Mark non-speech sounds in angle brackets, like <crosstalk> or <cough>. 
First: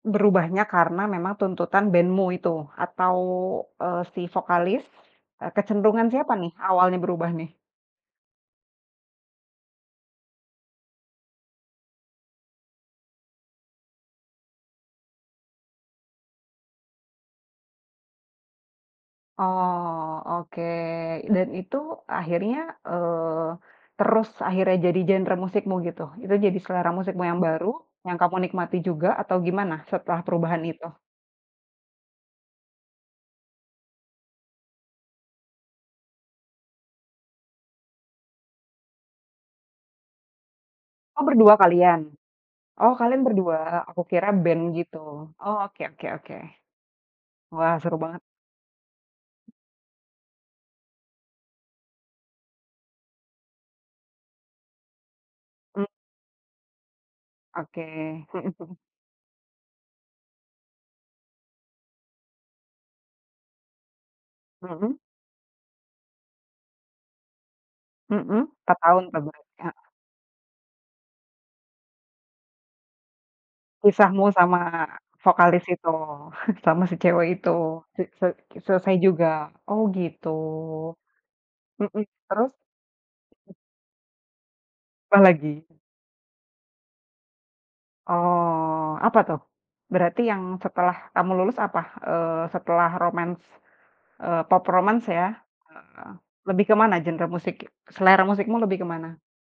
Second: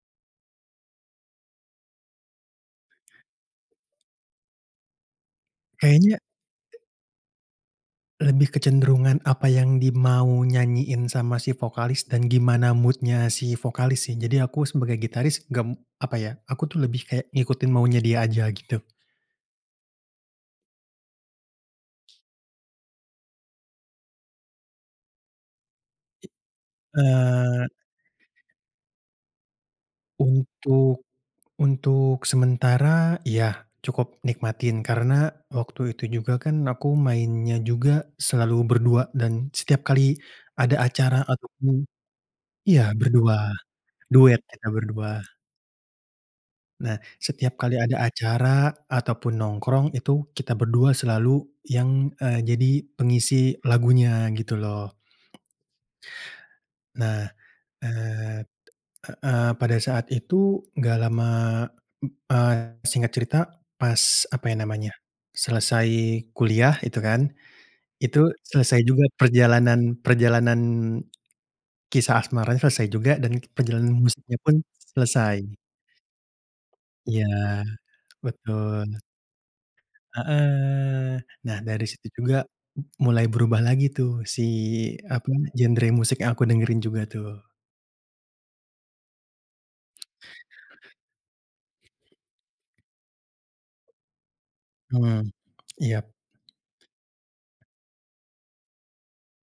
Berubahnya karena memang tuntutan bandmu itu, atau, eee, si vokalis, e kecenderungan Kayaknya siapa nih, awalnya berubah nih? lebih kecenderungan apa yang di mau nyanyiin sama si vokalis dan gimana mood-nya si vokalis sih. Jadi aku sebagai gitaris, gem apa ya, aku tuh lebih kayak, ngikutin maunya dia aja gitu. Oh, oke, dan itu akhirnya, eee, terus akhirnya jadi genre musikmu gitu? I Itu jadi selera musikmu yang eee baru, yang kamu nikmati juga, atau gimana setelah perubahan itu? Untuk untuk sementara, iya cukup nikmatin karena waktu itu juga kan aku mainnya juga selalu berdua dan setiap kali ada acara Oh, berdua ataupun kalian? Oh, iya kalian berdua, berdua, aku kira duet band, kita gitu. berdua. Oh, oke oke oke. Nah, setiap Wah, kali seru ada banget. acara ataupun nongkrong itu kita berdua selalu yang, eee, jadi pengisi lagunya, gitu loh. Mmm. Nah, Oke, eee, mhm mhm. heeh, pada saat itu nggak lama, m eee, singkat cerita pas, apa ya namanya, Mhm? selesai kuliah itu kan, itu Mhm, 4 selesai tahun juga terbaik heeh. perjalanan perjalanan kisah asmaranya selesai juga, dan perjalanan Kisahmu musiknya pun sama selesai. vokalis itu, <chuckles> sama si Iya, cewek itu, sik se betul. selesai juga. Oh, gitu. Heeh. Nah, dari Mhm, situ juga, terus? m mulai Iya. berubah lagi tuh si, apa namanya, Apalagi? genre musik yang aku dengerin juga tuh. Oh, apa tuh? Berarti yang setelah kamu lulus apa, eee, setelah romance, eee, pop romance Hmm, ya? iyap. Heeh, lebih kemana genre musik selera musikmu lebih ke mana?